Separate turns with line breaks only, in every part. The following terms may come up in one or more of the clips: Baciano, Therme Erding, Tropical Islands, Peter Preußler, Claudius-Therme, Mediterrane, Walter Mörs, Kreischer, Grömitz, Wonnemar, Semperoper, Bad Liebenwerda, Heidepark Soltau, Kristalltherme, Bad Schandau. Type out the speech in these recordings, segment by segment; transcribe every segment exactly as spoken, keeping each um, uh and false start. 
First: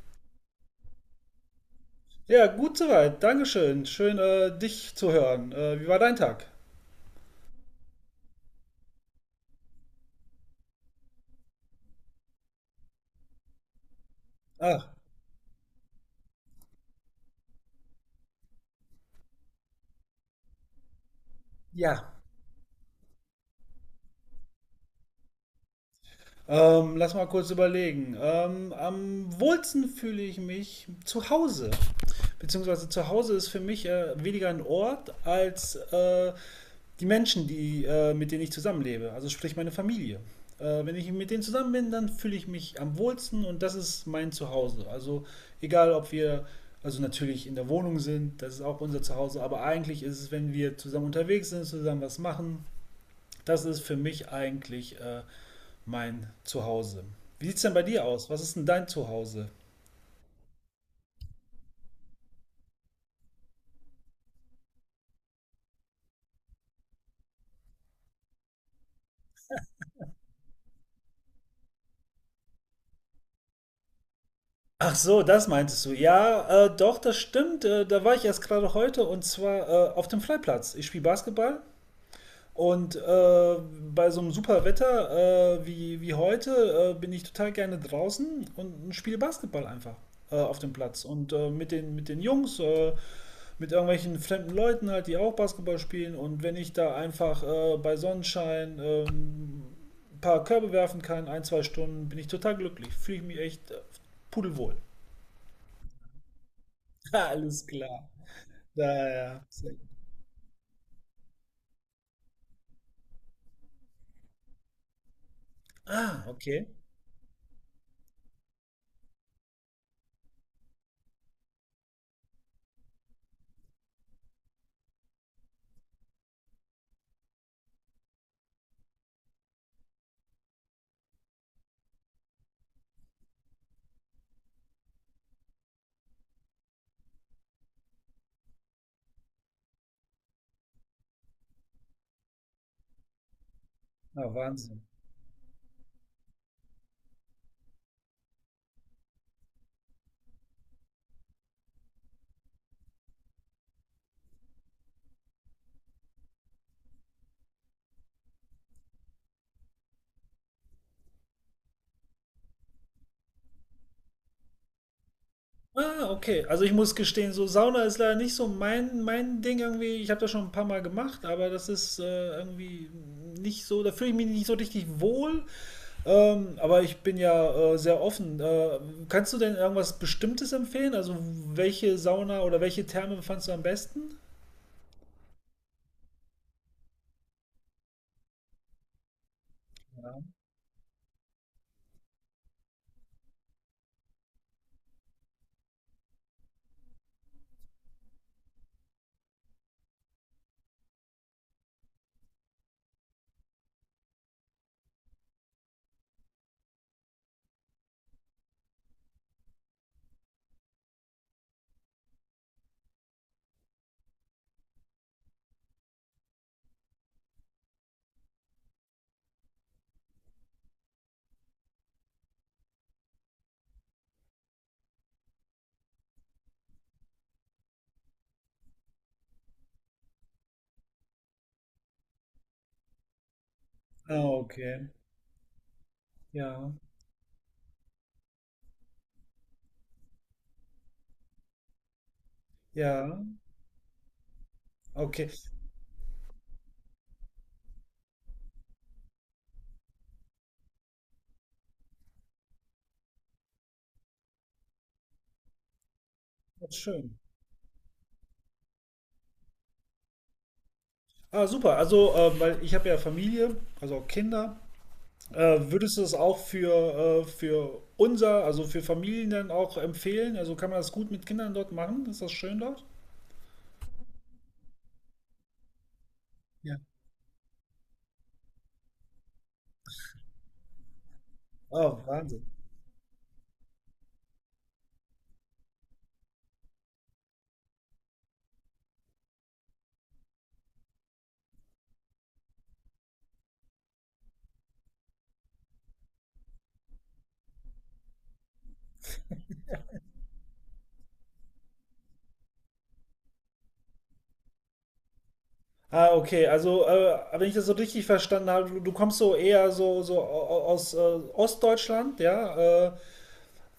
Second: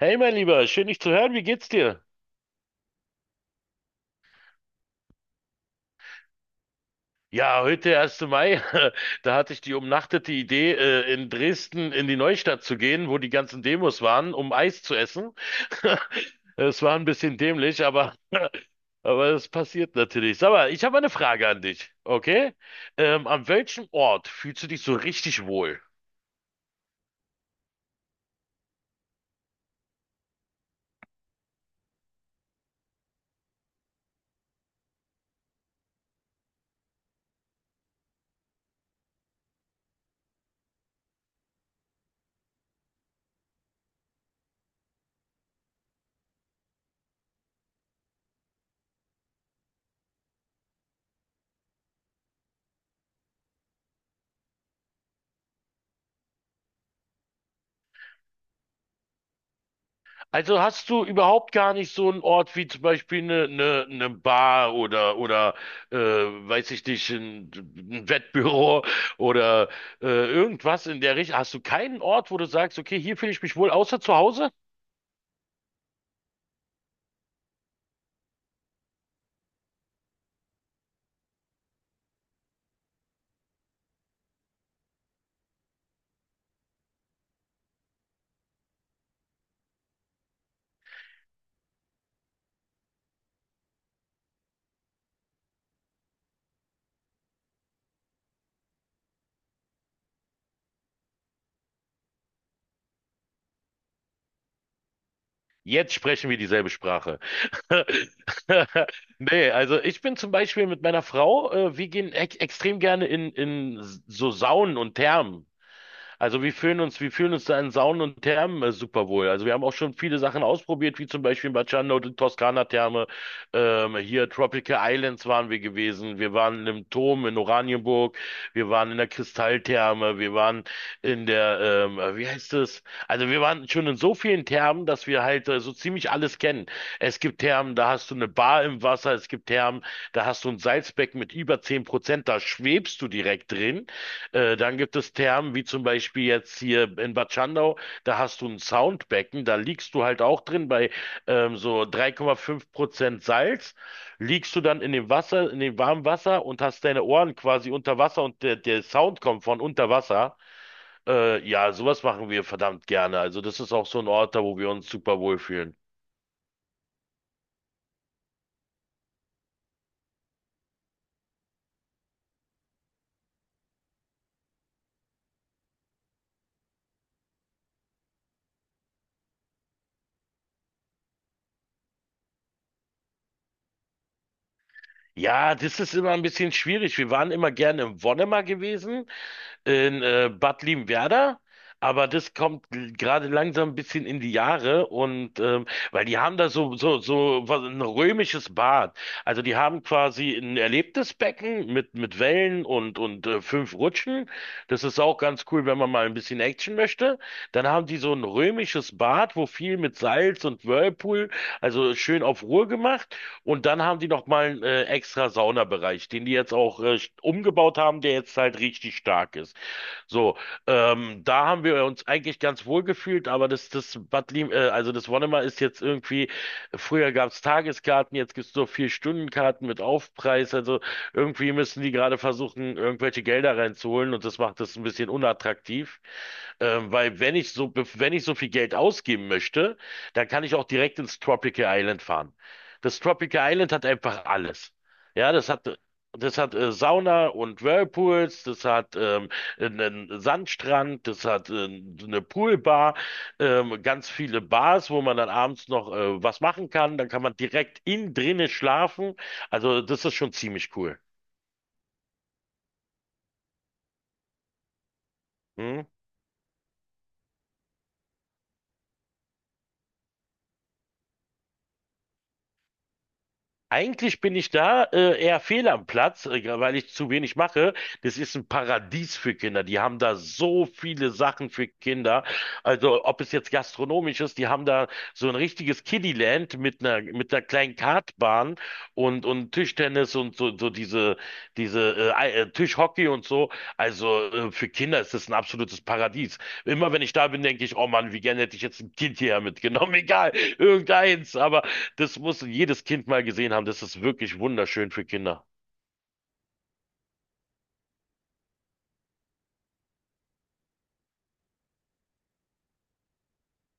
Hey, mein Lieber, schön dich zu hören. Wie geht's dir?
Ja, gut soweit. Dankeschön. Schön, äh, dich zu hören. Äh, wie war dein Tag?
Ja, heute, der erste Mai, da hatte ich die umnachtete Idee, äh, in Dresden in die Neustadt zu gehen, wo die ganzen Demos waren, um Eis
Ach,
zu essen. Es war ein bisschen dämlich, aber, aber das passiert natürlich. Sag mal, ich habe eine Frage an dich,
ja.
okay? Ähm, an welchem Ort fühlst du dich so richtig wohl?
Ähm, lass mal kurz überlegen. Ähm, am wohlsten fühle ich mich zu Hause. Beziehungsweise zu Hause ist für mich äh, weniger ein Ort als äh, die Menschen, die, äh, mit denen ich zusammenlebe, also sprich meine Familie. Äh, wenn ich mit denen zusammen bin, dann fühle ich mich am wohlsten und das ist mein Zuhause. Also egal, ob wir also natürlich in der Wohnung sind, das ist auch unser Zuhause, aber eigentlich ist es, wenn wir zusammen unterwegs sind, zusammen was machen, das ist für mich eigentlich äh, mein Zuhause. Wie sieht es denn bei dir aus? Was ist denn dein Zuhause?
Also hast du überhaupt gar nicht so einen Ort wie zum Beispiel eine, eine, eine Bar oder oder äh, weiß ich nicht, ein, ein Wettbüro oder äh, irgendwas in der Richtung. Hast du keinen Ort, wo du sagst, okay, hier fühle ich mich wohl, außer zu Hause?
Ach so, das meintest du. Ja, äh, doch, das stimmt. Äh, da war ich erst gerade heute und zwar äh, auf dem Freiplatz. Ich spiele Basketball. Und äh, bei so einem super Wetter äh, wie, wie heute äh, bin ich total gerne draußen und spiele Basketball einfach äh, auf dem Platz. Und äh, mit den, mit den Jungs, äh, mit irgendwelchen fremden Leuten halt, die auch Basketball spielen. Und wenn ich da einfach äh, bei Sonnenschein ähm, ein paar Körbe werfen kann, ein, zwei Stunden, bin ich total glücklich. Fühle ich mich echt äh, pudelwohl.
Jetzt sprechen wir dieselbe Sprache.
Alles klar. Ja, ja.
Nee,
Sehr
also
gut.
ich bin zum Beispiel mit meiner Frau, äh, wir gehen ex extrem gerne in, in so Saunen und Thermen.
Ah,
Also wir
okay.
fühlen uns, wir fühlen uns da in Saunen und Thermen äh, super wohl. Also wir haben auch schon viele Sachen ausprobiert, wie zum Beispiel in Baciano, die Toskana-Therme, ähm, hier Tropical Islands waren wir gewesen, wir waren im Turm in Oranienburg, wir waren in der Kristalltherme, wir waren in der, ähm, äh, wie heißt es, also wir waren schon in so vielen Thermen, dass wir halt äh, so ziemlich alles kennen. Es gibt Thermen, da hast du eine Bar im Wasser, es gibt Thermen, da hast du ein Salzbecken mit über zehn Prozent, da schwebst du direkt drin.
Na,
Äh, dann
Wahnsinn.
gibt es Thermen, wie zum Beispiel jetzt hier in Bad Schandau, da hast du ein Soundbecken, da liegst du halt auch drin bei ähm, so drei Komma fünf Prozent Salz. Liegst du dann in dem Wasser, in dem warmen Wasser und hast deine Ohren quasi unter Wasser und der, der Sound kommt von unter Wasser. Äh, ja, sowas machen wir verdammt gerne. Also das ist auch so ein Ort, da wo wir uns super wohlfühlen.
Ah, okay. Also ich muss gestehen, so Sauna ist leider nicht so mein, mein Ding irgendwie. Ich habe das schon ein paar Mal gemacht, aber das ist äh, irgendwie nicht so, da fühle ich mich nicht so richtig wohl. Ähm, aber ich bin ja äh, sehr offen. Äh, kannst du denn irgendwas Bestimmtes empfehlen? Also welche Sauna oder welche Therme fandst du am besten?
Ja, das ist immer ein bisschen schwierig. Wir waren immer gerne im Wonnemar gewesen in äh, Bad Liebenwerda, aber das kommt l- gerade langsam ein bisschen in die Jahre, und ähm, weil die haben da so so so was, ein römisches Bad. Also die haben quasi ein erlebtes Becken mit mit Wellen und und äh, fünf Rutschen. Das ist auch ganz cool, wenn man mal ein bisschen Action möchte. Dann haben die so ein römisches Bad, wo viel mit Salz und Whirlpool, also schön auf Ruhe gemacht. Und dann haben die noch mal einen äh, extra Saunabereich, den die jetzt auch äh, umgebaut haben, der jetzt halt richtig stark ist. So, ähm, da haben wir uns eigentlich ganz wohl gefühlt, aber das, das Bad Lim, äh, also das Wonnemar ist jetzt irgendwie, früher gab's Tageskarten, jetzt gibt's nur vier Stundenkarten mit Aufpreis. Also irgendwie müssen die gerade versuchen, irgendwelche Gelder reinzuholen, und
Ah,
das macht das ein
okay.
bisschen unattraktiv.
Ja.
Ähm, weil wenn ich so, wenn ich so viel Geld ausgeben möchte, dann kann ich auch direkt ins Tropical Island fahren. Das
Ja.
Tropical Island hat einfach alles.
Okay.
Ja, das hat, das hat äh, Sauna und Whirlpools, das hat ähm, einen Sandstrand, das hat äh, eine Poolbar, ähm, ganz viele Bars, wo man dann abends noch äh, was
Das
machen
ist
kann. Dann
schön.
kann man direkt innen drinnen schlafen. Also das ist schon ziemlich cool.
Ah, super. Also, äh, weil ich habe ja Familie, also auch Kinder. Äh,
Hm?
würdest du es auch für, äh, für unser, also für Familien dann auch empfehlen? Also kann man das gut mit Kindern dort machen? Ist das schön dort?
Eigentlich bin ich da äh, eher fehl am Platz, äh, weil
Ja.
ich zu wenig mache. Das ist ein Paradies für Kinder. Die haben da so viele Sachen für
Oh,
Kinder.
Wahnsinn.
Also ob es jetzt gastronomisch ist, die haben da so ein richtiges Kiddieland mit einer mit einer kleinen Kartbahn und und Tischtennis und so so diese diese äh, Ei- äh, Tischhockey und so. Also äh, für Kinder ist das ein absolutes Paradies. Immer wenn ich da bin, denke ich, oh Mann, wie gerne hätte ich jetzt ein Kind hierher mitgenommen. Egal, irgendeins. Aber das muss jedes Kind mal gesehen haben. Das ist wirklich wunderschön für Kinder.
Ah, okay. Also, äh, wenn ich das so richtig verstanden habe, du, du kommst so eher so, so au- aus äh, Ostdeutschland, ja? Äh,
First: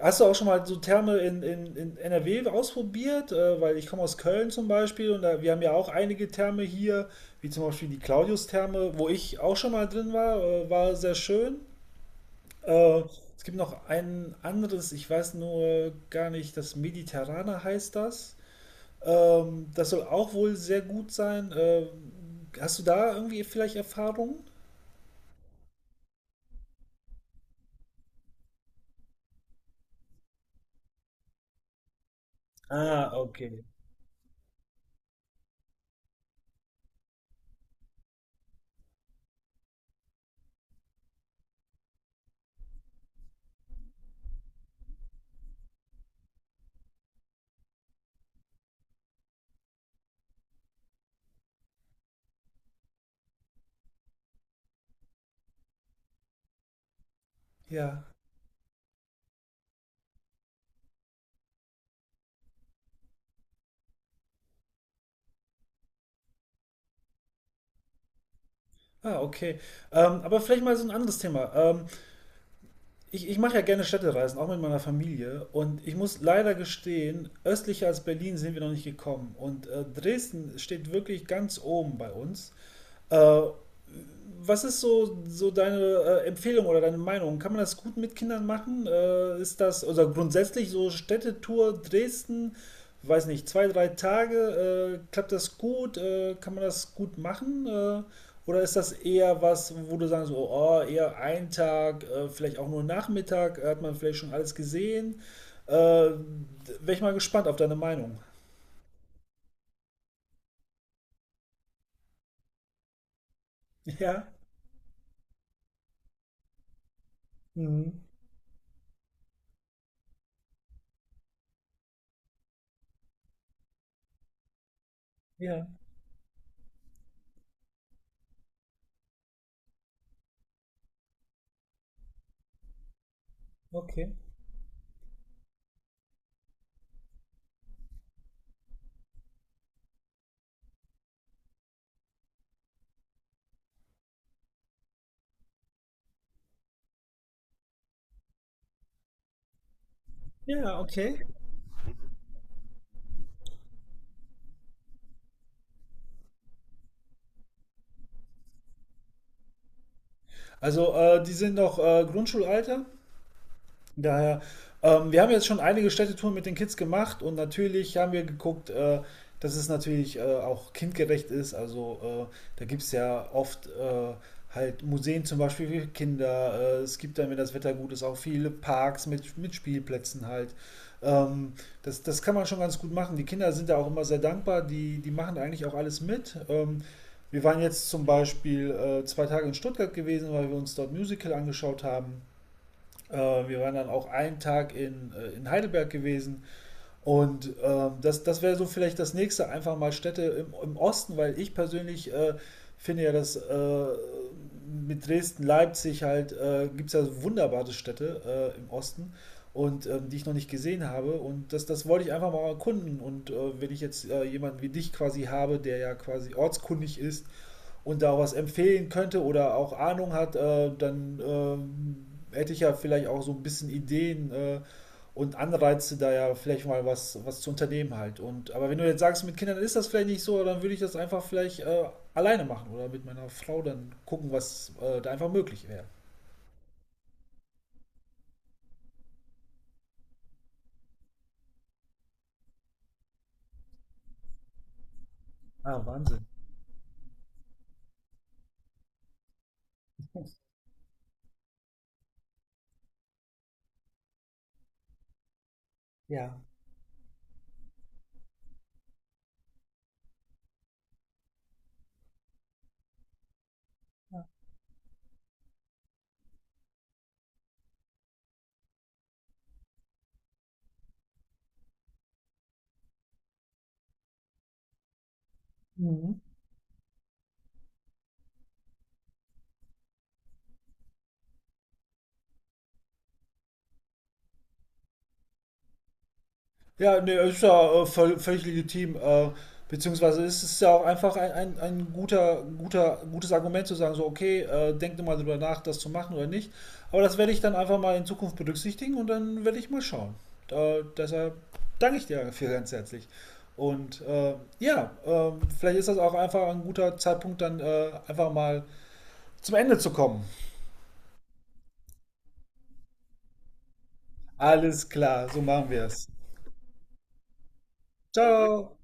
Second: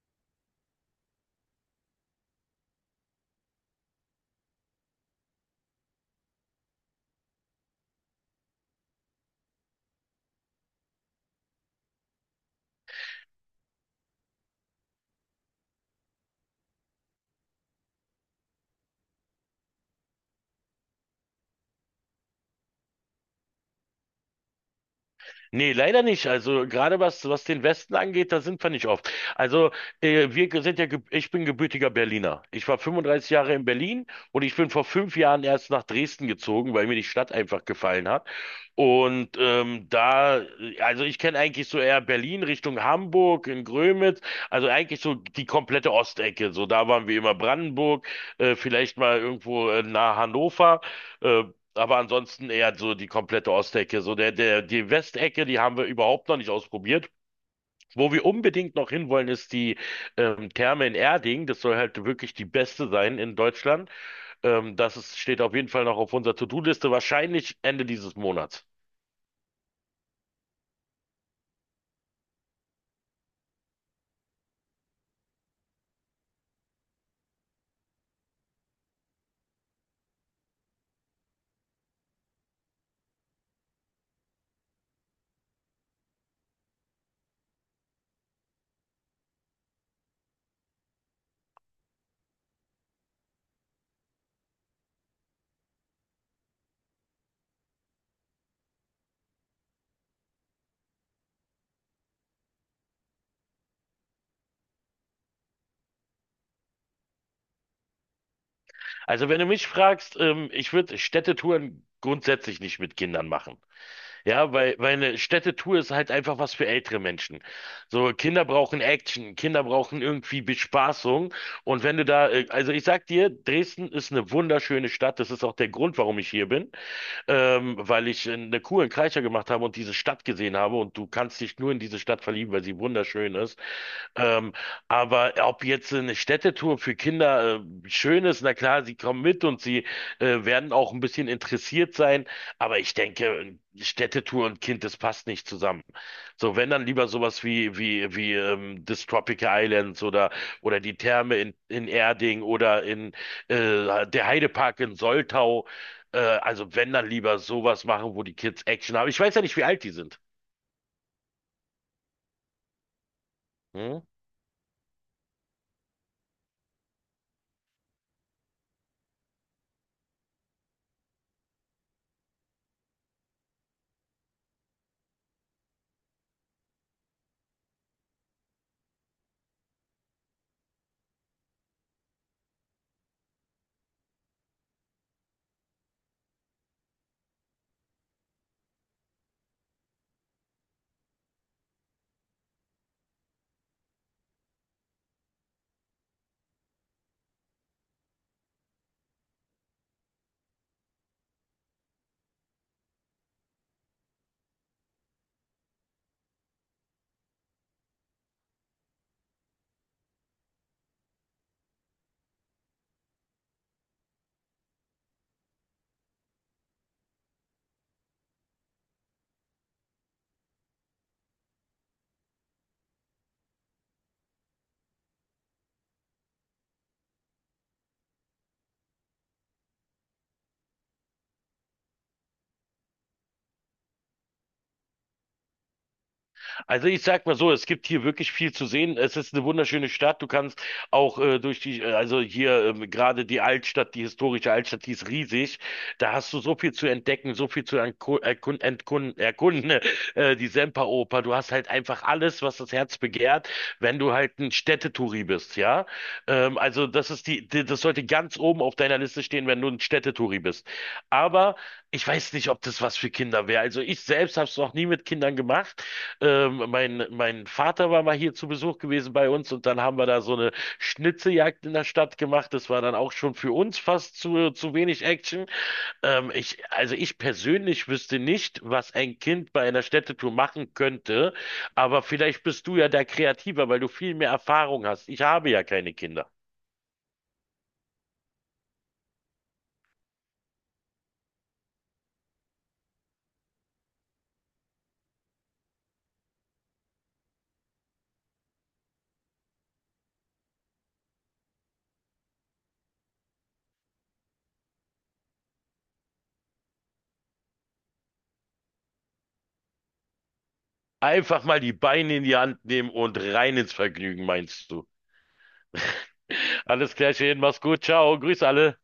Hast du auch schon mal so Therme in, in, in N R W ausprobiert? Äh, weil ich komme aus Köln zum Beispiel und da, wir haben ja auch einige Therme hier, wie zum Beispiel die Claudius-Therme, wo ich auch schon mal drin war, äh, war sehr schön. Äh, Es gibt noch ein anderes, ich weiß nur gar nicht, das Mediterrane heißt das. Ähm, das soll auch wohl sehr gut sein. Ähm, hast du da irgendwie vielleicht Erfahrungen?
Nee, leider nicht. Also gerade was, was den Westen angeht, da sind wir nicht oft. Also äh, wir sind ja, geb- ich bin gebürtiger Berliner. Ich war
Ah,
fünfunddreißig Jahre
okay.
in Berlin, und ich bin vor fünf Jahren erst nach Dresden gezogen, weil mir die Stadt einfach gefallen hat. Und ähm, da, äh, also ich kenne eigentlich so eher Berlin Richtung Hamburg in Grömitz, also eigentlich so die komplette Ostecke. So da waren wir immer Brandenburg, äh, vielleicht mal irgendwo äh, nahe Hannover, äh, aber ansonsten eher so die komplette Ostecke. So der, der, die Westecke, die haben wir überhaupt noch nicht ausprobiert.
Ja.
Wo wir unbedingt noch hinwollen, ist die ähm, Therme in Erding. Das soll halt wirklich die beste sein in Deutschland. Ähm, das ist, steht auf jeden Fall noch auf unserer To-Do-Liste, wahrscheinlich Ende dieses Monats.
Ah, okay. Ähm, aber vielleicht mal so ein anderes Thema. Ähm, ich ich mache ja gerne Städtereisen, auch mit meiner Familie. Und ich muss leider gestehen, östlicher als Berlin sind wir noch nicht gekommen. Und äh, Dresden steht wirklich ganz oben bei uns. Äh, Was ist so, so deine äh, Empfehlung oder deine Meinung? Kann man das gut mit Kindern machen? Äh, ist das, oder grundsätzlich so Städtetour Dresden, weiß nicht, zwei, drei Tage, äh, klappt das gut? Äh, kann man das gut machen? Äh, oder ist das eher was, wo du sagst, so, oh, eher ein Tag, äh, vielleicht auch nur Nachmittag, äh, hat man vielleicht schon alles gesehen? Äh, Wäre ich mal gespannt auf deine Meinung.
Also wenn du mich fragst, ähm, ich würde Städtetouren grundsätzlich nicht mit Kindern machen.
Ja,
Ja, weil, weil eine Städtetour ist halt einfach was für ältere Menschen.
mhm.
So, Kinder brauchen Action, Kinder brauchen irgendwie Bespaßung. Und wenn du da, äh, Also ich sag dir, Dresden ist eine wunderschöne Stadt. Das ist auch
Ja,
der Grund, warum ich hier bin. Ähm, weil ich äh, eine Kur in Kreischer gemacht habe und diese Stadt gesehen habe. Und du kannst dich nur in diese Stadt verlieben, weil sie wunderschön ist.
okay.
Ähm, aber ob jetzt eine Städtetour für Kinder äh, schön ist, na klar, sie kommen mit und sie äh, werden auch ein bisschen interessiert sein. Aber ich denke, Städtetour und Kind, das passt nicht zusammen. So, wenn dann lieber sowas wie, wie, wie ähm, das Tropical Islands, oder,
Ja,
oder die
okay.
Therme in, in Erding oder in äh, der Heidepark in Soltau. Äh, also wenn dann lieber sowas machen, wo die Kids Action haben. Ich weiß ja nicht, wie alt die sind.
Also, äh, die sind noch äh, Grundschulalter?
Hm?
Daher, ähm, wir haben jetzt schon einige Städtetouren mit den Kids gemacht und natürlich haben wir geguckt, äh, dass es natürlich äh, auch kindgerecht ist. Also äh, da gibt es ja oft äh, halt Museen zum Beispiel für Kinder. Äh, es gibt dann, wenn das Wetter gut ist, auch viele Parks mit, mit Spielplätzen halt. Ähm, das, das kann man schon ganz gut machen. Die Kinder sind da auch immer sehr dankbar. Die, die machen eigentlich auch alles mit. Ähm, wir waren jetzt zum Beispiel äh, zwei Tage in Stuttgart gewesen, weil wir uns dort Musical angeschaut haben. Äh, wir waren dann auch einen Tag in, äh, in Heidelberg gewesen. Und ähm, das, das wäre so vielleicht das nächste, einfach mal Städte im, im Osten, weil ich persönlich äh, finde ja, dass äh, mit Dresden, Leipzig halt, äh, gibt es ja so wunderbare Städte äh, im Osten und ähm, die ich noch nicht gesehen habe. Und das, das wollte ich einfach mal erkunden. Und äh, wenn ich jetzt äh, jemanden wie dich quasi habe, der ja quasi ortskundig ist, und da auch was empfehlen könnte oder auch Ahnung hat, äh, dann ähm, hätte ich ja vielleicht auch so ein bisschen Ideen äh, und Anreize, da ja vielleicht mal was, was zu unternehmen halt. Und, aber wenn du jetzt sagst, mit Kindern ist das vielleicht nicht so, dann würde ich das einfach vielleicht äh, alleine machen oder mit meiner Frau dann gucken, was äh, da einfach möglich wäre.
Also ich sag mal so, es gibt hier wirklich viel zu sehen. Es ist eine wunderschöne Stadt. Du kannst auch äh, durch die, äh, also hier ähm, gerade die Altstadt, die historische Altstadt, die ist riesig.
Ah,
Da
Wahnsinn.
hast du so viel zu entdecken, so viel zu erku- erkun- entkun- erkunden. Äh, die Semperoper, du hast halt einfach alles, was das Herz begehrt, wenn du halt ein Städtetouri bist, ja.
Ja.
Ähm, also das ist die, die, das sollte ganz oben auf deiner Liste stehen, wenn du ein Städtetouri bist. Aber ich weiß nicht, ob das was für Kinder wäre. Also ich selbst habe es noch nie mit Kindern gemacht. Ähm, mein, mein Vater war mal hier zu Besuch gewesen bei uns, und dann haben wir da so eine Schnitzeljagd in der Stadt gemacht. Das war dann auch schon für uns fast zu, zu wenig Action.
Mhm.
Ähm, ich, also ich persönlich wüsste nicht, was ein Kind bei einer Städtetour machen könnte, aber vielleicht bist du ja da kreativer, weil du viel mehr Erfahrung hast. Ich habe ja keine Kinder.
Ja, ne, ist ja äh, völ- völlig legitim. Äh, beziehungsweise ist es ja auch einfach ein, ein, ein guter, guter, gutes Argument zu sagen, so, okay, äh, denkt mal drüber nach, das zu machen oder nicht. Aber das werde ich dann einfach mal in Zukunft berücksichtigen und dann werde ich mal schauen. Äh, deshalb danke ich dir dafür ganz herzlich. Und äh, ja, ähm, vielleicht ist das auch einfach ein guter Zeitpunkt, dann äh, einfach mal zum Ende zu kommen.
Einfach mal die Beine in die Hand nehmen und rein ins Vergnügen, meinst du?
Alles klar, so machen wir es. Perfekt.
Alles klar, schön, mach's gut, ciao, grüß
Ciao.
alle.